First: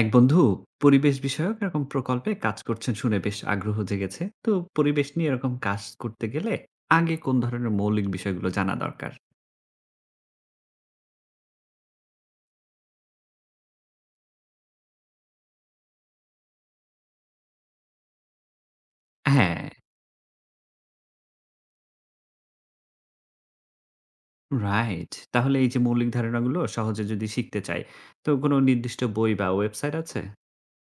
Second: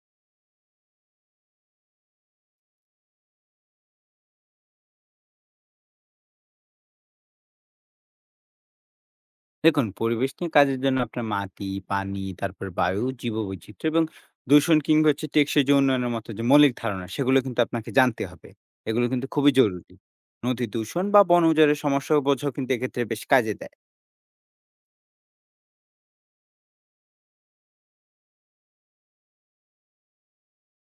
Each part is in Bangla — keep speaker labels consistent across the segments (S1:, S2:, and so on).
S1: এক বন্ধু পরিবেশ বিষয়ক এরকম প্রকল্পে কাজ করছেন শুনে বেশ আগ্রহ জেগেছে। তো পরিবেশ নিয়ে এরকম কাজ করতে গেলে আগে কোন ধরনের মৌলিক বিষয়গুলো জানা দরকার?
S2: দেখুন, পরিবেশ নিয়ে কাজের জন্য আপনার মাটি, পানি, তারপর বায়ু, জীববৈচিত্র্য এবং দূষণ কিংবা হচ্ছে টেকসই যে উন্নয়নের মতো যে মৌলিক ধারণা সেগুলো কিন্তু আপনাকে জানতে হবে। এগুলো কিন্তু খুবই
S1: হ্যাঁ,
S2: জরুরি। নদী দূষণ বা বন উজাড়ের সমস্যা বোঝাও কিন্তু এক্ষেত্রে বেশ কাজে দেয়।
S1: রাইট। তাহলে এই যে মৌলিক ধারণাগুলো সহজে যদি শিখতে চাই, তো কোনো নির্দিষ্ট বই বা ওয়েবসাইট আছে?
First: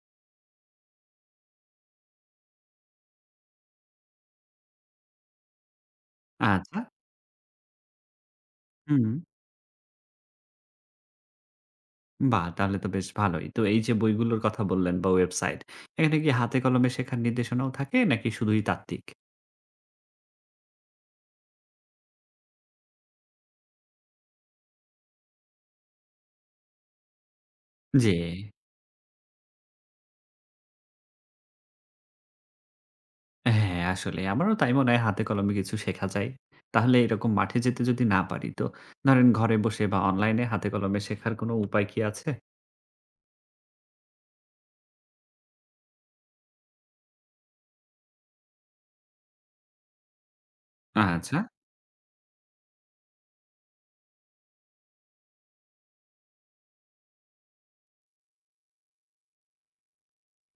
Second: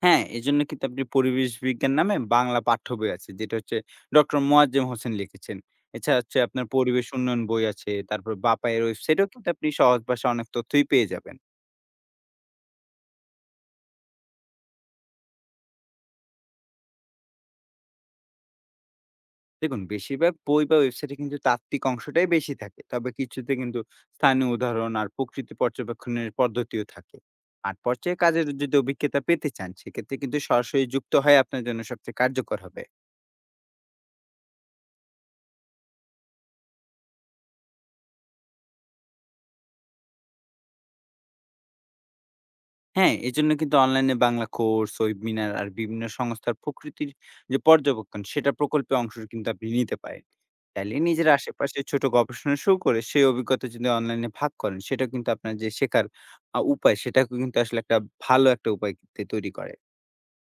S2: হ্যাঁ, এজন্য কিন্তু আপনি পরিবেশ বিজ্ঞান নামে বাংলা পাঠ্য বই আছে যেটা হচ্ছে ডক্টর মোয়াজ্জেম হোসেন লিখেছেন। এছাড়া হচ্ছে আপনার
S1: আচ্ছা।
S2: পরিবেশ উন্নয়ন বই আছে, তারপর বাপায়ের
S1: হুম।
S2: ওয়েবসাইটেও কিন্তু আপনি সহজ ভাষায় অনেক তথ্যই পেয়ে যাবেন।
S1: বাহ, তাহলে তো বেশ ভালোই। তো এই যে বইগুলোর কথা বললেন বা ওয়েবসাইট, এখানে কি হাতে কলমে শেখার নির্দেশনাও থাকে নাকি শুধুই তাত্ত্বিক?
S2: দেখুন, বেশিরভাগ বই বা ওয়েবসাইটে কিন্তু তাত্ত্বিক অংশটাই বেশি থাকে। তবে কিছুতে কিন্তু স্থানীয় উদাহরণ আর প্রকৃতি পর্যবেক্ষণের পদ্ধতিও থাকে। মাঠ
S1: জি।
S2: পর্যায়ে কাজের যদি অভিজ্ঞতা পেতে চান, সেক্ষেত্রে কিন্তু সরাসরি যুক্ত হয় আপনার জন্য সবচেয়ে কার্যকর হবে।
S1: হ্যাঁ, আসলে আমারও তাই মনে হয় হাতে কলমে কিছু শেখা যায়। তাহলে এরকম মাঠে যেতে যদি না পারি, তো ধরেন ঘরে বসে বা অনলাইনে হাতে কলমে শেখার কোনো উপায় কি আছে?
S2: হ্যাঁ, এজন্য কিন্তু অনলাইনে বাংলা কোর্স, ওয়েবিনার আর বিভিন্ন সংস্থার প্রকৃতির যে পর্যবেক্ষণ সেটা প্রকল্পে অংশ কিন্তু আপনি নিতে পারেন। চাইলে নিজের
S1: আচ্ছা।
S2: আশেপাশে ছোট গবেষণা শুরু করে সেই অভিজ্ঞতা যদি অনলাইনে ভাগ করেন সেটা কিন্তু আপনার যে শেখার উপায় সেটাকে কিন্তু আসলে একটা ভালো একটা উপায় তে তৈরি করে।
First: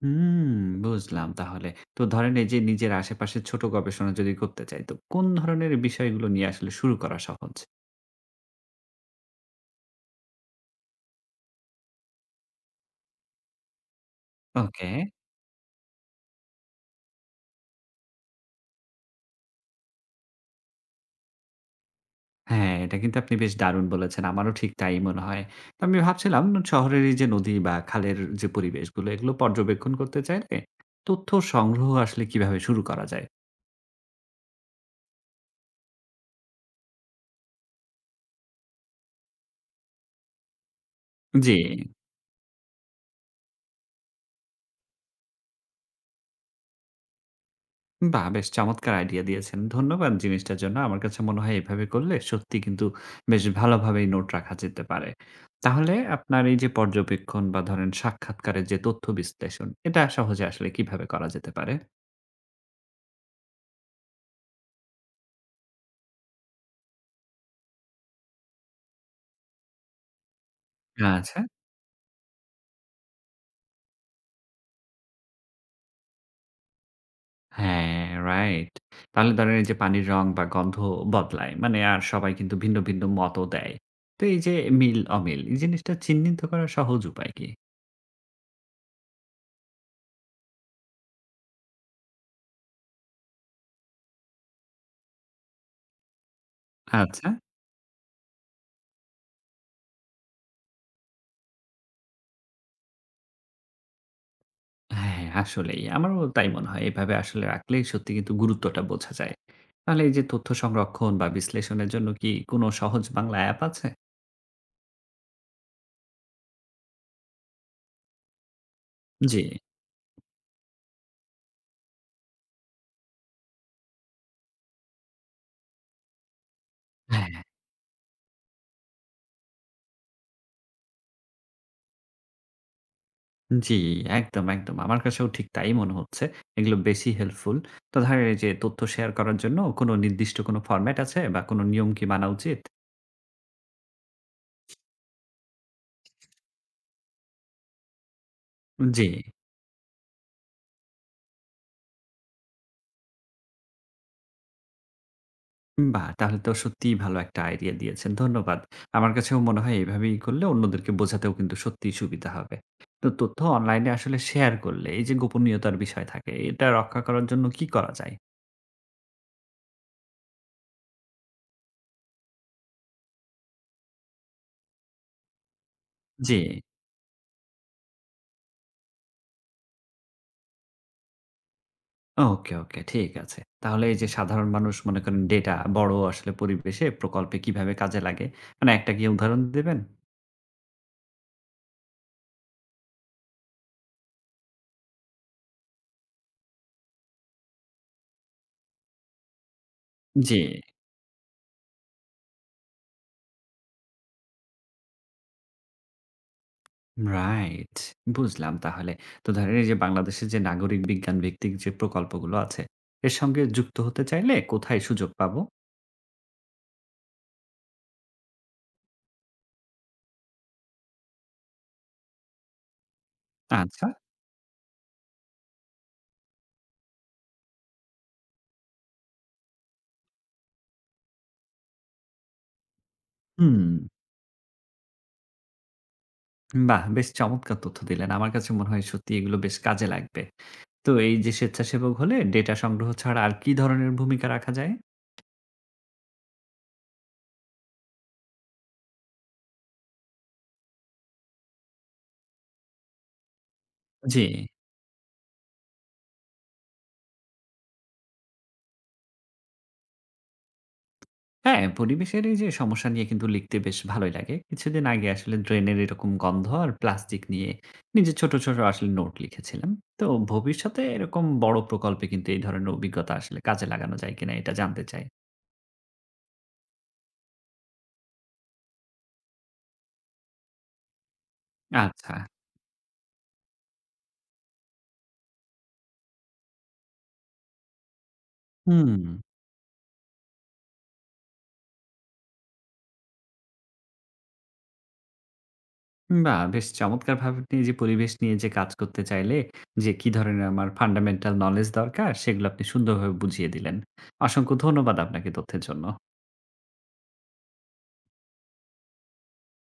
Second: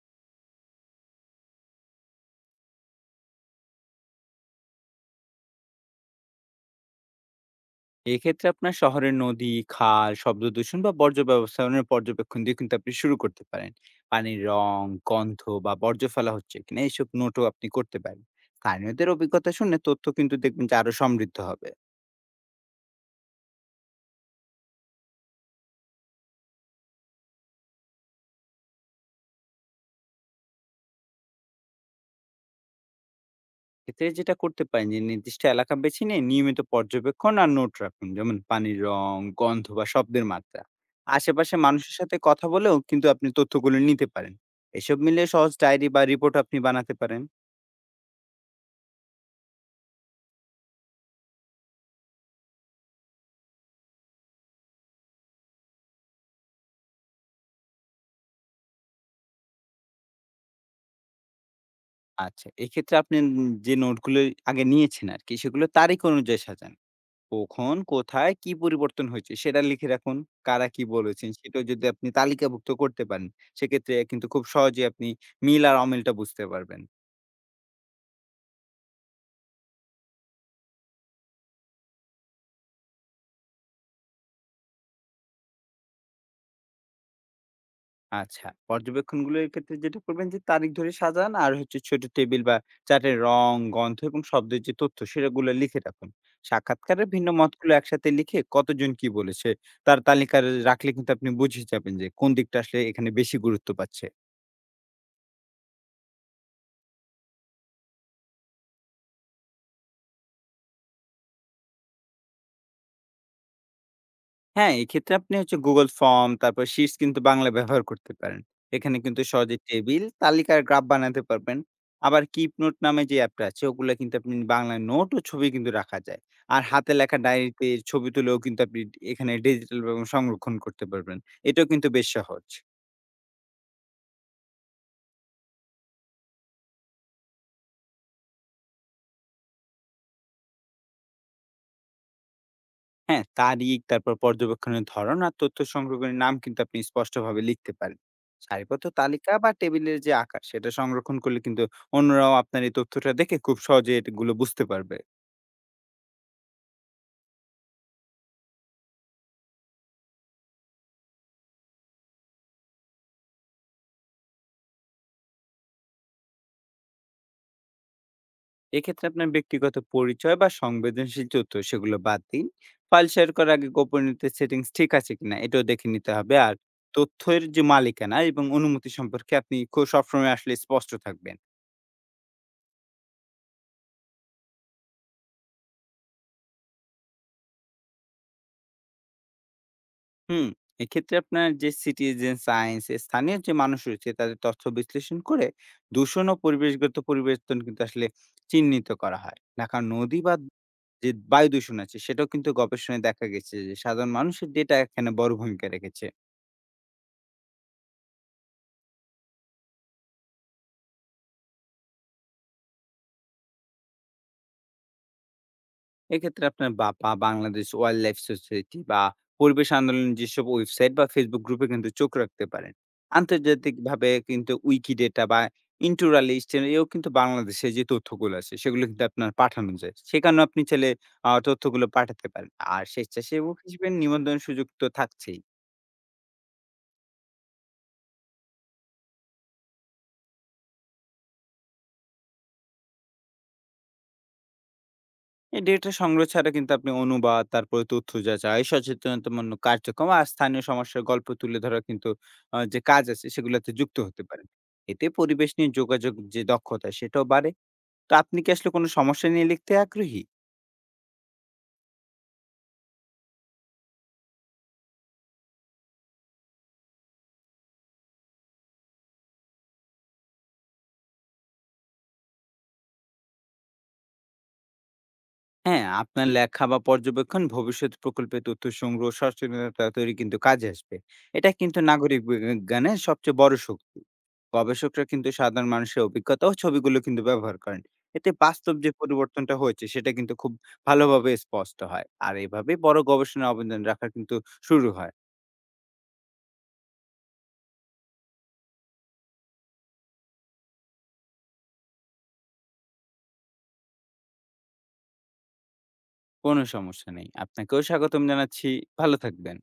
S1: হুম, বুঝলাম তাহলে। তো ধরেন এই যে নিজের আশেপাশে ছোট গবেষণা যদি করতে চাই, তো কোন ধরনের বিষয়গুলো নিয়ে আসলে শুরু করা সহজ?
S2: এক্ষেত্রে আপনার শহরের নদী, খাল, শব্দ দূষণ বা বর্জ্য ব্যবস্থাপনার পর্যবেক্ষণ দিয়ে কিন্তু আপনি শুরু করতে পারেন। পানির রং,
S1: ওকে।
S2: গন্ধ বা বর্জ্য ফেলা হচ্ছে কিনা এসব নোটও আপনি করতে পারেন। স্থানীয়দের অভিজ্ঞতা শুনে তথ্য কিন্তু দেখবেন যে আরো সমৃদ্ধ হবে।
S1: হ্যাঁ, এটা কিন্তু আপনি বেশ দারুণ বলেছেন। আমারও ঠিক তাই মনে হয়। তো আমি ভাবছিলাম শহরের এই যে নদী বা খালের যে পরিবেশগুলো, এগুলো পর্যবেক্ষণ করতে চাইলে তথ্য সংগ্রহ আসলে কিভাবে শুরু করা যায়?
S2: এতে যেটা করতে পারেন যে নির্দিষ্ট এলাকা বেছে নিয়ে নিয়মিত পর্যবেক্ষণ আর নোট রাখুন। যেমন পানির রং, গন্ধ বা শব্দের মাত্রা।
S1: জি।
S2: আশেপাশে মানুষের সাথে কথা বলেও কিন্তু আপনি তথ্যগুলো নিতে পারেন। এসব মিলিয়ে সহজ ডায়েরি বা রিপোর্ট আপনি বানাতে পারেন।
S1: বাহ! বেশ চমৎকার আইডিয়া দিয়েছেন। ধন্যবাদ জিনিসটার জন্য। আমার কাছে মনে হয় এভাবে করলে সত্যি কিন্তু বেশ ভালোভাবেই নোট রাখা যেতে পারে। তাহলে আপনার এই যে পর্যবেক্ষণ বা ধরেন সাক্ষাৎকারের যে তথ্য বিশ্লেষণ, এটা সহজে আসলে কিভাবে করা যেতে পারে?
S2: আচ্ছা, এক্ষেত্রে আপনি যে নোটগুলো আগে নিয়েছেন আরকি, সেগুলো তারিখ অনুযায়ী সাজান। কখন, কোথায়, কি পরিবর্তন হয়েছে সেটা লিখে রাখুন। কারা কি বলেছেন
S1: আচ্ছা।
S2: সেটাও যদি আপনি তালিকাভুক্ত করতে পারেন, সেক্ষেত্রে কিন্তু খুব সহজেই আপনি মিল আর অমিলটা বুঝতে পারবেন।
S1: হ্যাঁ, রাইট। তাহলে ধরেন এই যে পানির রং বা গন্ধ বদলায়। মানে আর সবাই কিন্তু ভিন্ন, ভিন্ন মতও দেয়। তো এই যে মিল-অমিল এই জিনিসটা চিহ্নিত করার সহজ উপায় কি?
S2: আচ্ছা, পর্যবেক্ষণগুলোর ক্ষেত্রে যেটা করবেন যে তারিখ ধরে সাজান আর হচ্ছে ছোট টেবিল বা চার্টের রং, গন্ধ এবং শব্দের যে তথ্য সেগুলো লিখে রাখুন। সাক্ষাৎকারের ভিন্ন
S1: আচ্ছা।
S2: মতগুলো একসাথে লিখে কতজন কি বলেছে তার তালিকা রাখলে কিন্তু আপনি বুঝে যাবেন যে কোন দিকটা আসলে এখানে বেশি গুরুত্ব পাচ্ছে।
S1: হ্যাঁ, আসলেই। আমারও তাই মনে হয়। এভাবে আসলে রাখলে সত্যি কিন্তু গুরুত্বটা বোঝা যায়। তাহলে এই যে তথ্য সংরক্ষণ বা বিশ্লেষণের জন্য কি কোনো সহজ বাংলা অ্যাপ আছে?
S2: হ্যাঁ, এক্ষেত্রে আপনি হচ্ছে Google ফর্ম, তারপর Sheets কিন্তু বাংলা ব্যবহার করতে পারেন। এখানে কিন্তু
S1: জি।
S2: সহজে টেবিল, তালিকার গ্রাফ বানাতে পারবেন। আবার Keep Note নামে যে অ্যাপটা আছে, ওগুলা কিন্তু আপনি বাংলা নোট ও ছবি কিন্তু রাখা যায়। আর হাতে লেখা
S1: হ্যাঁ,
S2: ডায়েরিতে ছবি তুলেও কিন্তু আপনি এখানে ডিজিটাল এবং সংরক্ষণ করতে পারবেন। এটাও কিন্তু বেশ সহজ।
S1: জি, একদম, একদম। আমার কাছেও ঠিক তাই মনে হচ্ছে। এগুলো বেশি হেল্পফুল। তো ধরেন এই যে তথ্য শেয়ার করার জন্য কোনো নির্দিষ্ট কোনো ফরম্যাট আছে বা কোনো নিয়ম কি মানা উচিত?
S2: হ্যাঁ, তারিখ তারপর পর্যবেক্ষণের ধরন আর তথ্য সংগ্রহের নাম কিন্তু আপনি স্পষ্টভাবে লিখতে পারেন। সারিবদ্ধ
S1: জি।
S2: তালিকা বা টেবিলের যে আকার সেটা সংরক্ষণ করলে কিন্তু অন্যরাও আপনার এই তথ্যটা দেখে খুব সহজে এগুলো বুঝতে পারবে।
S1: বাহ! তাহলে তো সত্যিই ভালো একটা আইডিয়া দিয়েছেন। ধন্যবাদ। আমার কাছেও মনে হয় এভাবেই করলে অন্যদেরকে বোঝাতেও কিন্তু সত্যিই সুবিধা হবে। তো তথ্য অনলাইনে আসলে শেয়ার করলে এই যে গোপনীয়তার বিষয় থাকে, এটা রক্ষা করার জন্য কি করা যায়?
S2: এক্ষেত্রে আপনার ব্যক্তিগত পরিচয় বা সংবেদনশীল তথ্য সেগুলো বাদ দিন। ফাইল শেয়ার করার আগে গোপনীয়তা সেটিংস ঠিক আছে কিনা এটাও দেখে নিতে
S1: জি।
S2: হবে, আর তথ্যের যে মালিকানা এবং অনুমতি সম্পর্কে আপনি খুব সবসময় আসলে স্পষ্ট থাকবেন।
S1: ওকে, ওকে। ঠিক আছে। তাহলে এই যে সাধারণ মানুষ মনে করেন ডেটা বড় আসলে পরিবেশে প্রকল্পে কিভাবে কাজে লাগে? মানে একটা কি উদাহরণ দিবেন?
S2: হুম, এক্ষেত্রে আপনার যে সিটিজেন সায়েন্স স্থানীয় যে মানুষ রয়েছে তাদের তথ্য বিশ্লেষণ করে দূষণ ও পরিবেশগত পরিবর্তন কিন্তু আসলে চিহ্নিত করা হয়। ঢাকা নদী বা
S1: জি।
S2: যে বায়ু দূষণ আছে সেটাও কিন্তু গবেষণায় দেখা গেছে যে সাধারণ মানুষের ডেটা এখানে বড় ভূমিকা রেখেছে।
S1: রাইট। বুঝলাম তাহলে। তো ধরেন এই যে বাংলাদেশের যে নাগরিক বিজ্ঞান ভিত্তিক যে প্রকল্পগুলো আছে, এর সঙ্গে যুক্ত হতে চাইলে কোথায় সুযোগ পাবো?
S2: এক্ষেত্রে আপনার বাপা, বাংলাদেশ ওয়াইল্ড লাইফ সোসাইটি বা পরিবেশ আন্দোলনের যেসব ওয়েবসাইট বা ফেসবুক গ্রুপে কিন্তু চোখ রাখতে পারেন।
S1: আচ্ছা।
S2: আন্তর্জাতিকভাবে কিন্তু উইকিডেটা বা ইন্টুরালিস্ট এও কিন্তু বাংলাদেশে যে তথ্যগুলো আছে সেগুলো কিন্তু আপনার পাঠানো যায়। সেখানেও আপনি চাইলে তথ্যগুলো পাঠাতে পারেন। আর স্বেচ্ছাসেবক
S1: হুম,
S2: হিসেবে নিবন্ধনের সুযোগ তো থাকছেই।
S1: বাহ! বেশ চমৎকার তথ্য দিলেন। আমার কাছে মনে হয় সত্যি এগুলো বেশ কাজে লাগবে। তো এই যে স্বেচ্ছাসেবক হলে ডেটা সংগ্রহ ছাড়া আর কি ধরনের ভূমিকা রাখা যায়?
S2: এই ডেটা সংগ্রহ ছাড়া কিন্তু আপনি অনুবাদ, তারপরে তথ্য যাচাই, সচেতনতামূলক কার্যক্রম আর স্থানীয় সমস্যার গল্প তুলে ধরা কিন্তু যে কাজ আছে সেগুলোতে যুক্ত
S1: জি।
S2: হতে পারেন। এতে পরিবেশ নিয়ে যোগাযোগ যে দক্ষতা সেটাও বাড়ে। তো আপনি কি আসলে কোনো সমস্যা নিয়ে লিখতে আগ্রহী?
S1: হ্যাঁ, পরিবেশের এই যে সমস্যা নিয়ে কিন্তু লিখতে বেশ ভালোই লাগে। কিছুদিন আগে আসলে ড্রেনের এরকম গন্ধ আর প্লাস্টিক নিয়ে নিজে ছোট, ছোট আসলে নোট লিখেছিলাম। তো ভবিষ্যতে এরকম বড় প্রকল্পে কিন্তু এই ধরনের অভিজ্ঞতা আসলে কাজে লাগানো যায় কিনা এটা জানতে চাই।
S2: হ্যাঁ, আপনার লেখা বা পর্যবেক্ষণ ভবিষ্যৎ প্রকল্পে তথ্য সংগ্রহ, সচেতনতা তৈরি কিন্তু কাজে আসবে। এটা কিন্তু
S1: আচ্ছা।
S2: নাগরিক বিজ্ঞানের সবচেয়ে বড় শক্তি। গবেষকরা কিন্তু সাধারণ মানুষের অভিজ্ঞতা ও ছবিগুলো কিন্তু ব্যবহার করেন। এতে বাস্তব যে
S1: হুম,
S2: পরিবর্তনটা হয়েছে সেটা কিন্তু খুব ভালোভাবে স্পষ্ট হয়। আর এভাবে বড় গবেষণার অবদান রাখা কিন্তু শুরু হয়।
S1: বাহ! বেশ চমৎকারভাবে আপনি এই যে পরিবেশ নিয়ে যে কাজ করতে চাইলে যে কি ধরনের আমার ফান্ডামেন্টাল নলেজ দরকার সেগুলো আপনি সুন্দরভাবে বুঝিয়ে দিলেন। অসংখ্য ধন্যবাদ আপনাকে তথ্যের জন্য।
S2: কোনো সমস্যা নেই। আপনাকেও স্বাগতম জানাচ্ছি। ভালো থাকবেন।